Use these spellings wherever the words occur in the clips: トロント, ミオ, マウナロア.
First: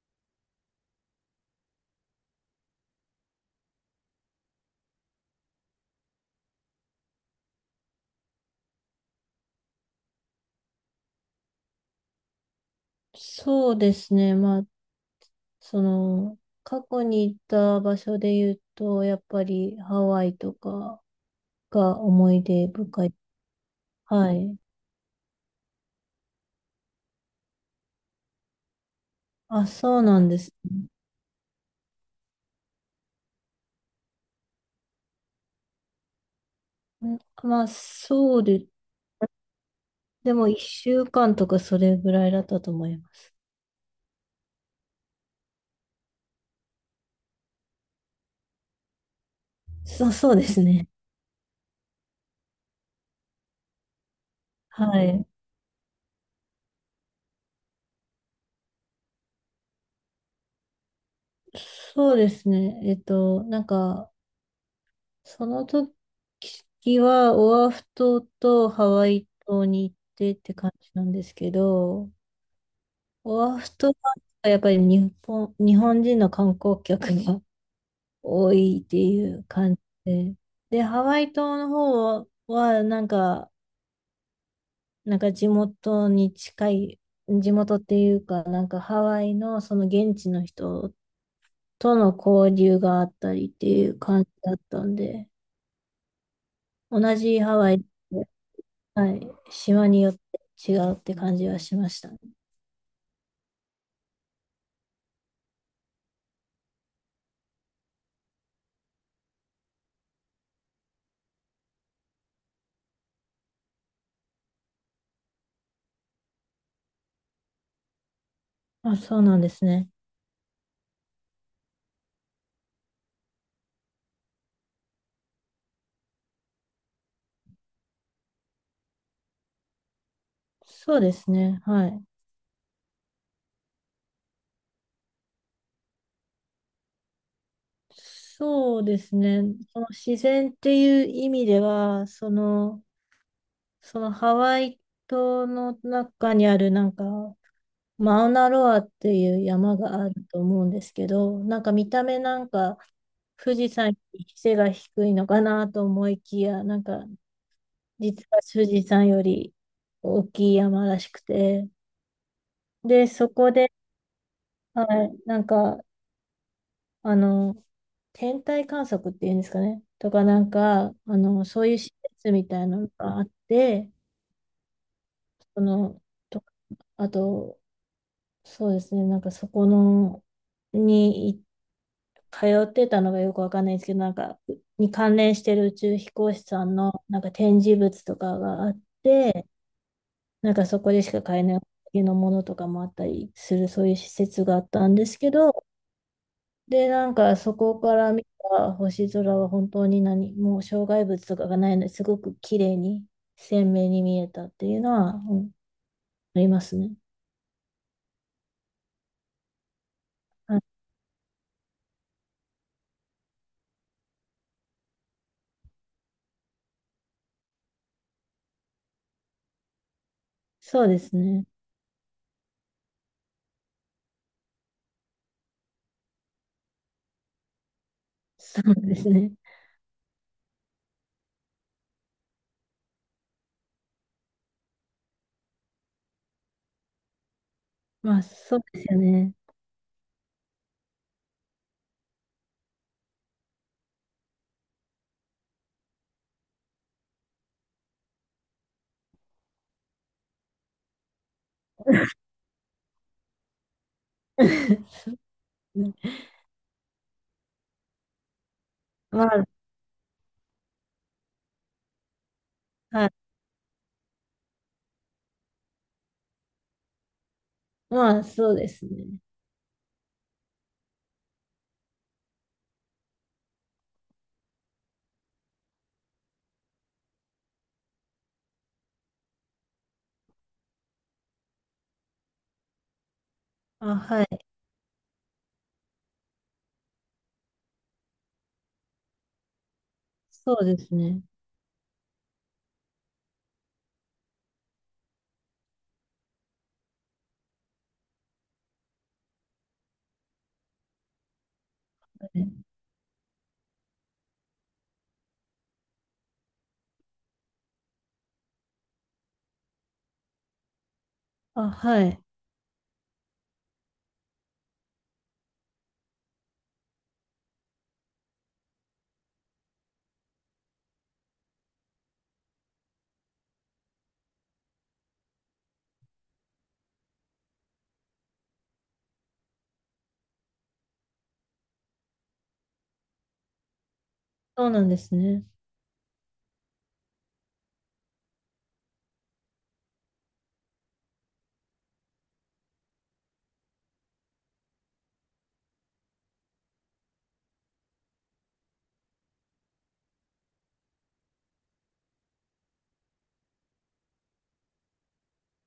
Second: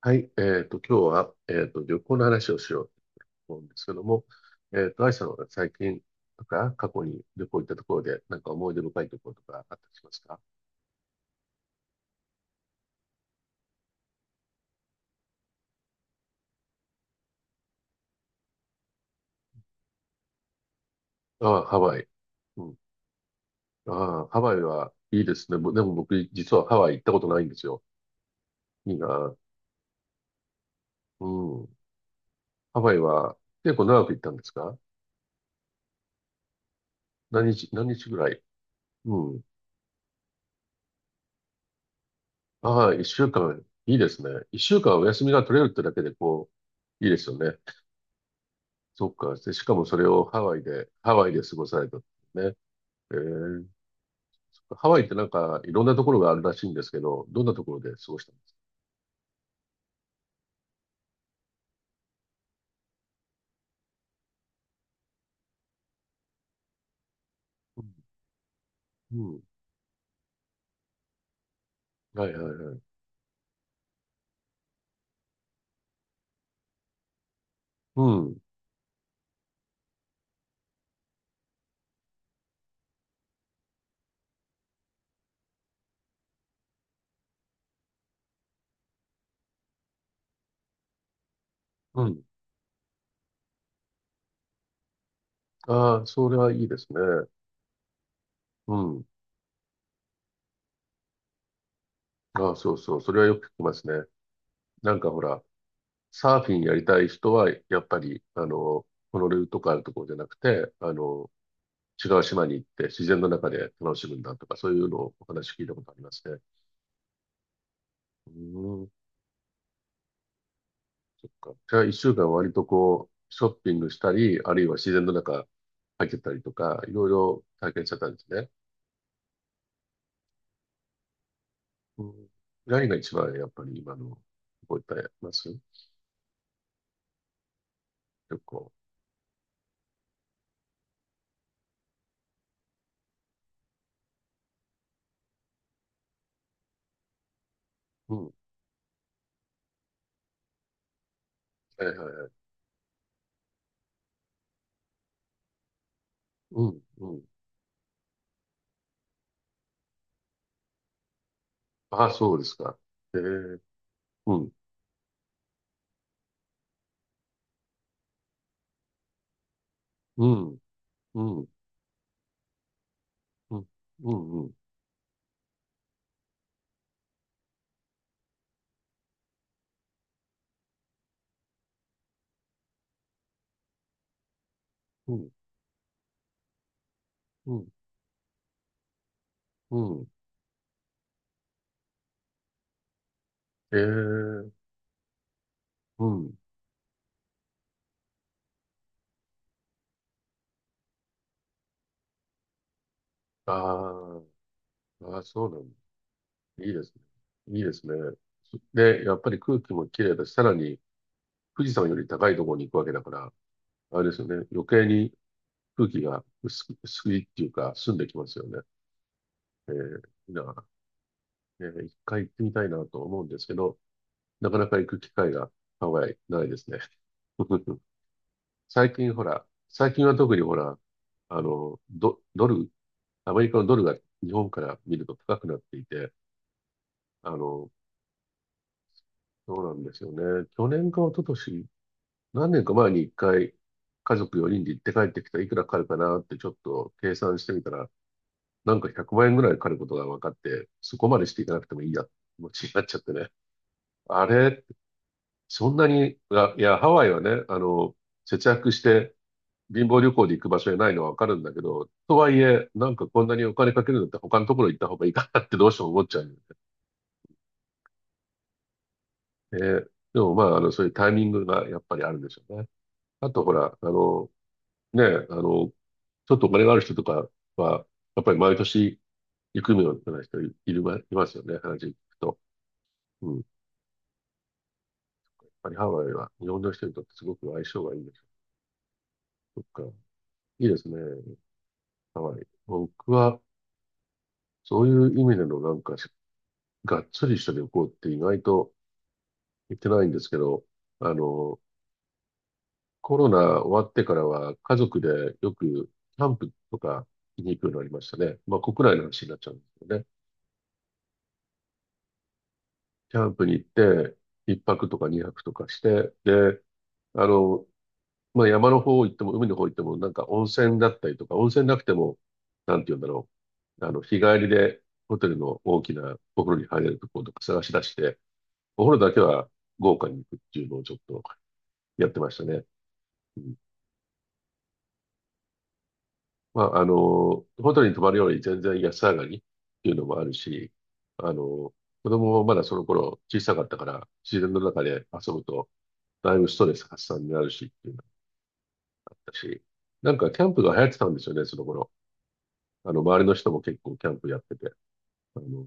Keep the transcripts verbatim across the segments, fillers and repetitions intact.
はい。えっと、今日は、えっと、旅行の話をしようと思うんですけども、えっと、愛さんは最近とか、過去に旅行行ったところで、なんか思い出深いところとかあったりしますか？そうですね。まあ、その、過去に行った場所で言うと、やっぱりハワイとかああ、ハワがイ。思いう出ん。深い。ああ、はハワい。イはいいですね。ぼでも僕、実はハワイ行ったことないんですよ。いいな。あ、そうなんですね。うん。ハワイは結構長く行ったんですか？ん何ま日、あ、何日ぐらそい？うで、うん。でもいっしゅうかんとかそれぐらいだったと思ああ、い一ま週す。間。いいですね。一週間お休みが取れるってだけで、こう、いいですよね。そっか。で、しかもそれそう、をそうハでワイすね。で、ハワイで過ごされたんですね。えー、ハはワイってない。んかいろんなところがあるらしいんですけど、どんなところで過ごしたんですか？そうですね。えっと、なんか、その時はオアフ島とハワうイん。うん、島に行ってって感じなんですけど、はいはいはい。オアフ島はやっぱり日本、日本人の観光客が う ん。多いっていう感じで。で、ハワイ島の方はなんか、なんか地元に近い、地元っていうか、なんかハワイのその現地の人とうのん。交流があったりっていう感じだったんで、ああ、それはいいですね。同じハワイで、うん。はい、島によって違うって感じはしましたね。ああ、そうそう。それはよく聞きますね。なんかほら、サーフィンやりたい人は、やっぱり、あの、ホノルルとかあるところじゃなくて、あの、違う島に行って自然の中で楽しむんだとか、そういうのをお話聞いたことありますね。うん。あ、そうなんですね。そっか。じゃあ、一週間割とこう、ショッピングしたり、あるいは自然の中入ってたりとか、いろいろ体験しちゃったんですね。そうですね。はうい。ん。何が一番やっぱり今の、覚えてます？旅行。そうですね。その自然っていう意味では、その、そのハワイ島の中にあるなんか、うん。マウはナロアっていう山があると思うんですけど、なんかい見はいた目はない。んか、富士山より背が低いのかなと思いきや、うなん、んか、うん。実は富士山より大きい山らしくて、ああ、そうですか。で、ええ、そこで、うん、はい、なんか、あの、天体観測っていうんですかね。とか、うなんん、か、あうの、ん、そういう施設みたいなのがあっうん、て、うん、うん、その、と、あと、そうですね、なんかそこの、にい通ってたのがよくわかんないんですけど、なんか、にう関ん、連してる宇宙飛行士さんの、なんかう展ん。示物とかがあって、うん、なんかそこでしか買えないものとかもあったりする、そういう施設があええ、ったんですけど、うん。で、なんかそこから見た星空は本当に何も障害物とかがないのですごく綺麗にあ鮮明に見あ、えたっていうのは、ああ、うそんうなんだ。ありまいいすでね。すね。いいですね。で、やっぱり空気も綺麗だし、さらはい、に、富士山より高いところに行くわけだから、あれですよね。余計に空気が薄く、薄いっていうか、澄んできますよね。えー、だかそうですね。ら、えー一回行ってみたいなと思うんですけど、なかなか行く機会がハワイないですね。そう最です近ほね。ら、最近は特にほら、あの、ド、ドル、アメリカのドルが日本から見ると高くなっていて、あの、まあそうですよね。そうなんですよね。去年か一昨年何年か前に一回、家族よにんで行って帰ってきたらいくらかかるかなってちょっと計算してみたら、なんかひゃくまん円ぐらいかかることが分かって、そこまでしていかなくてもいいや、気持ちになっちゃってね。そうあれ、ですそんなねに、あいや、ハワイはね、あの、節約してまあ、貧乏旅行で行く場所じゃないのは分かるんだけど、とはいえ、なんかはい。こんなにお金かけるんだって他のところ行った方がいいかなってどうしても思っちゃうんだよまあそうですね。ね。で、でもまあ、あの、そういうタイミングがやっぱりあるんでしょうね。あとほら、あの、ね、あの、ちょっとお金がある人とかは、やっぱり毎年行くのような人いるま、いますよね、話聞くと。うん。やっあ、はい。ぱりハワイは日本の人にとってすごく相性がいいんですよ。そっか。そういいでですすね、ね。ハワイ。僕は、そういう意味でのなんか、がっつりした旅行って意外と行ってないんですけど、あの、はいコロナ終わってからは家族でよくキャンプとかに行くようになりましたね。まあ国内の話になっちゃうんですよね。あ、はい。キャンプに行って、いっぱくとかにはくとかして、で、あの、まあ、山の方行っても、海の方行っても、なんか温泉だったりとか、温泉なくても、なんて言うんだろう。あの、日帰りでホテルの大きなお風呂に入れるところとか探し出して、お風呂だけは豪華に行くっていうのをちょっとやってましたね。うん、そうなんですね。まあ、あの、ホテルに泊まるより全然安上がりっていうのもあるし、あの、子供もまだその頃小さかったから、自然の中で遊ぶと、だいぶストレス発散になるしっていうのがあったし、なんかキャンプが流行ってたんですよね、その頃。あの、周りの人も結構キャンプやってて、あの、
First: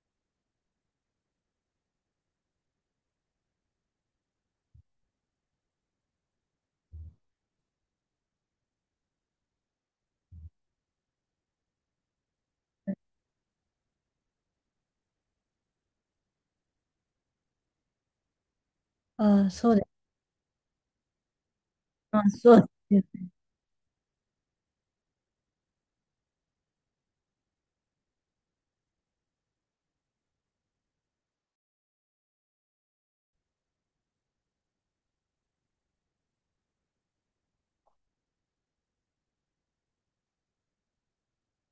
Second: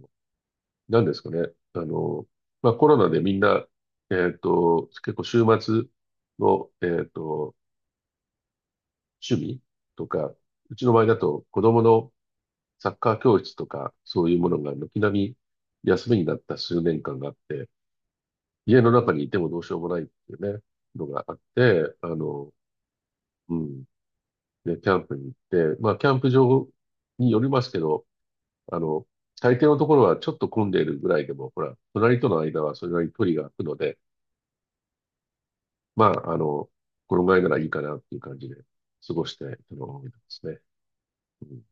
何ですかね。あの、まあ、コロナでみんな、えっと、結構週末の、えっと、趣味とか、うちの場合だと子供のサッカー教室とか、そういうものが軒並み休みになった数年間があって、家の中にいてもあ、どうしそうようでもなす。いっていうね、のがあって、あまあの、そうですよね。うん、で、キャンプに行って、まあ、キャンプ場によりますけど、あの、大抵のところはちょっと混んでいるぐらいでも、ほら、隣との間はそれなりに距離が空くので、まあ、あの、このぐらいならいいかなっていう感じで過ごしてるのが多いですね。うん、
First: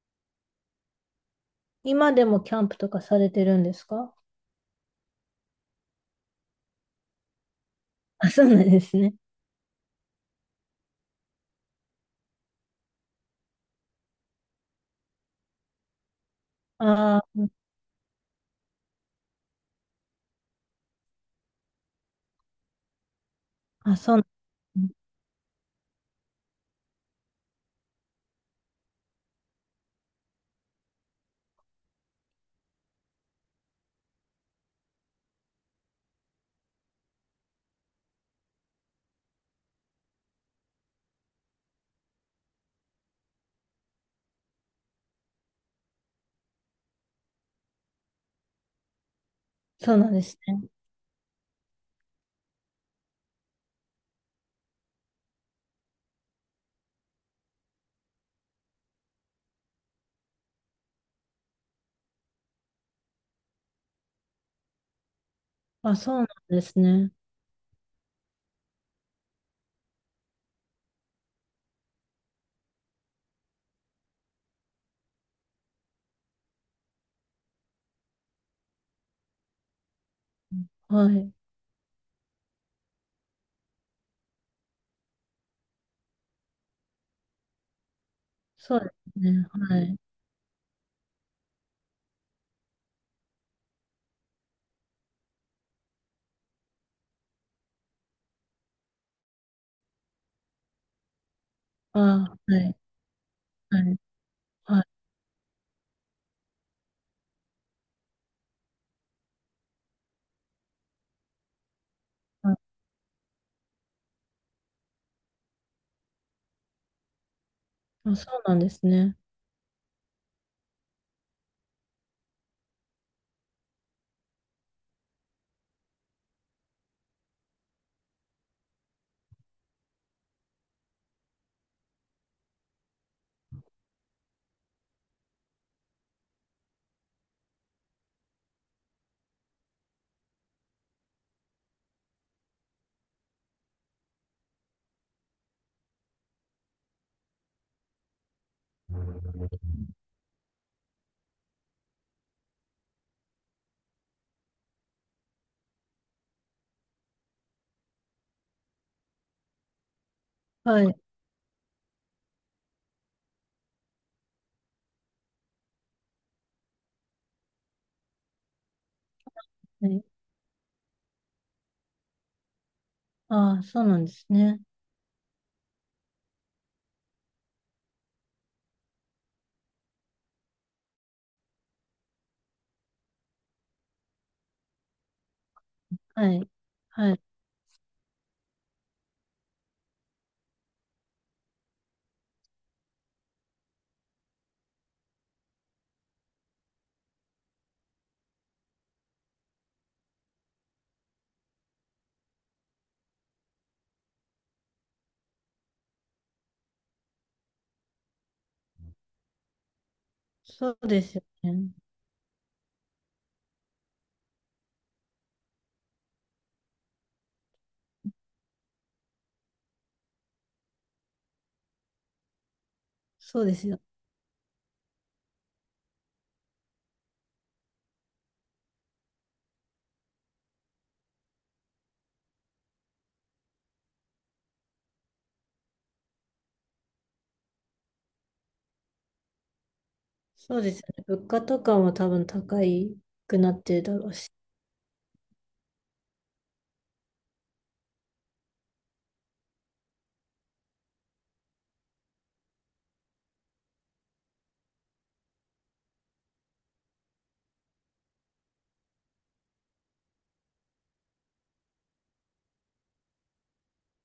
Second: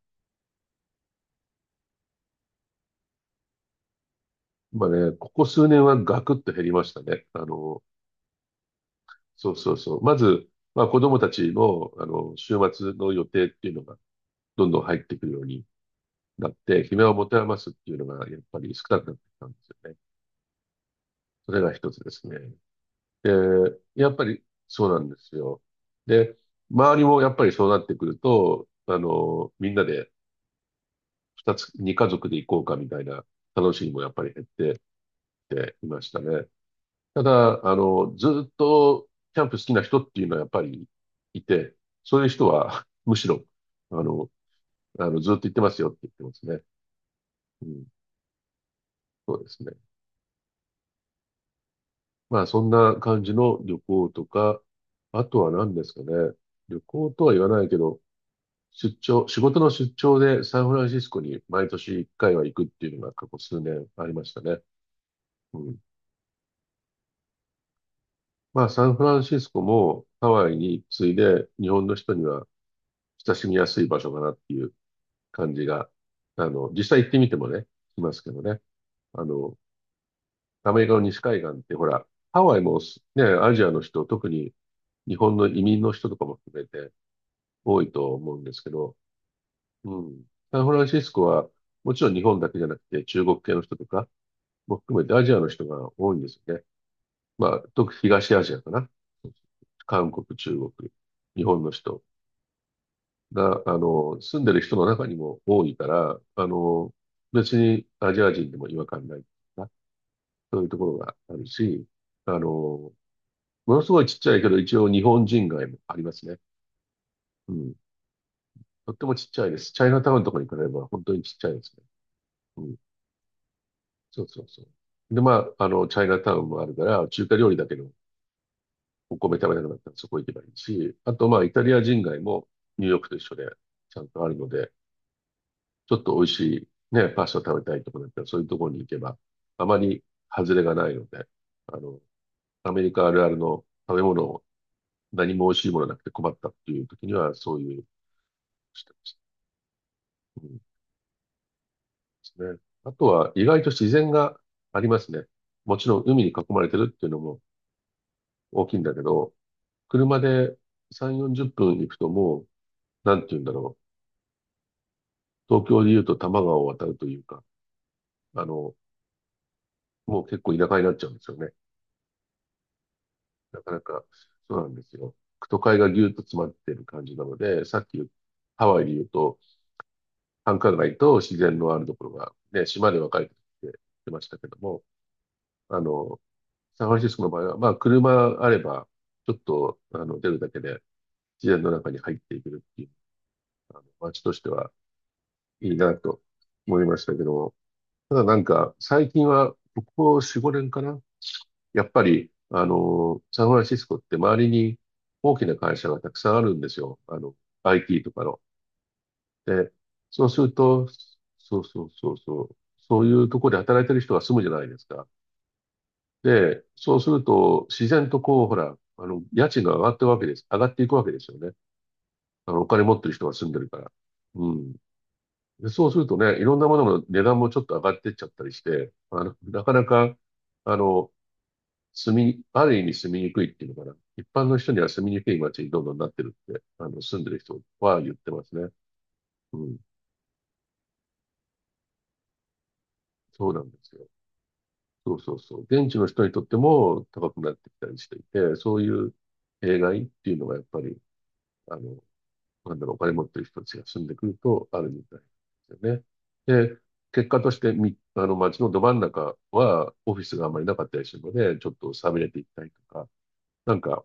今でもキャンプとかされてるんですか？まあね、ここ数年はガクッと減りましたね。あの、あ、そうなんですね。そうそうそう。まず、まあ子供たちの、あの、週末の予定っていうのがどんどん入ってくるようになって、暇をあ持てー余すっていうのがやっぱり少なくなってきたんですよね。それが一つですね。で、あ、やっそぱうりうそうんなんですよ。で、周りもやっぱりそうなってくると、あの、みんなで二つ、二家族で行こうかみたいな楽しみもやっぱり減ってきていましたね。ただ、あの、ずっとキャンプ好きな人っていうのはやっぱりいて、そういう人は むしろ、あの、あの、ずっと行ってますよって言ってますね。うん、そうですね。そうなんですね。まあ、そんな感じの旅行とか、あとは何ですかね。旅行とは言わないけど、出張、仕事の出張でサンフランシスコに毎年いっかいは行くっていうのが過去数年ありましたね。うん。あ、そうなんですね。まあ、サンフランシスコもハワイに次いで日本の人には親しみやすい場所かなっていう感じが、あの、実際行ってみてもね、しますけどね。あの、アメリカのは西い。海岸ってほら、ハワイもすね、アジアの人、特に日本の移民の人とかも含めて多いと思うんですけそうでど、すね。はい。うん。サンフランシスコはもちろん日本だけじゃなくて中国系の人とか、も含めてアジアの人が多いんですよね。まあ、特に東アジアかな。韓国、中国、日本のあ、人はい。が、あはい。の、住んでる人はのい。中にも多いから、あの、別にアジア人でも違和感ないな、そういうところがあるし、ああ、の、ものすごいちっちゃいけど、一応日本人街もありますね。うん。あそうなんですとってもね。ちっちゃいです。チャイナタウンとかに比べれば本当にちっちゃいですね。うん。そうそうそう。で、まあ、あの、チャイナタウンもあるから、中華料理だけどお米食べなくなったらそこ行けばいいし、あとまあイタリア人街もニューヨークと一緒でちゃんとあるので、ちょっと美味しいね、パスタ食べたいとこだったらそういうところに行けば、あまり外れがないので、あの、アメリカあるあるの食べ物を何も美味しいものなくて困ったっていう時にはそういうしてます。うんですね。あとは意外と自然がありますね。もちろん海に囲まれてるっていうのも大きいんだけど、車ではい。さん、よんじゅっぷん行くともう、なんて言うんだろう。東京で言うと多摩川を渡るというか、あの、はい。もう結構田舎になっちゃうんですよね。なあ、かなそうなか、んですそね。うなんですよ。都会がぎゅっと詰まってる感じなので、さっき言うハワイで言うと、繁華街と自然のあるところが、ね、島で分かれてきてましたけども、あの、はい。サンフランシはスい。コの場合は、まあ、車あれば、ちょっと、あの、出るだけで、自然の中に入っていけるっていう、あの、街としてはいいなと思いましたけども、ただなんか、最近は、ここよん、ごねんかな、やっぱり、あの、サンフランシスコって周りに大きな会社がたくさんあるんですよ。あの、アイティー とかの。で、そうするそと、うですよそうね。そうそうそう、そういうところで働いてる人が住むじゃないですか。で、そうすると、自然とこう、ほら、あの、家賃が上がってるわけです。上がっていくわけですよね。あの、お金持ってる人がそう住んででするかよ。ら。うん。で、そうするとね、いろんなものの値段もちょっと上がってっちゃったりして、あの、なかなか、あの、住み、ある意味住みにくいっていうのかな。一般の人には住みにくい街にどんどんなってるって、あの、住んでる人は言ってますね。うん。そうですよね。物価とかも多分高くそなうなっんてでるすだろよ。うし。そうそうそう。現地の人にとっても高くなってきたりしていて、そういう弊害っていうのがやっぱり、あの、なんだろう、お金持ってる人たちが住んでくるとあるみたいですよね。で、結果としてみ、あの、街のど真ん中はオフィスがあんまりなかったりするので、ちょっと寂れていったりとか、なんか、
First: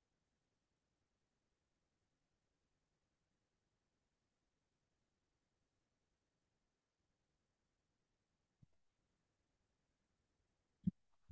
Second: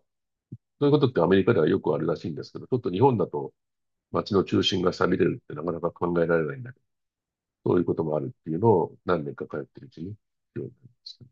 そういうことってアメリカではよくあるらしいんですけど、ちょっと日本だと、街の中心が錆びれるってなかなか考えられないんだけど、そういうこともあるっていうのを何年か通ってるうちに、ようになりました。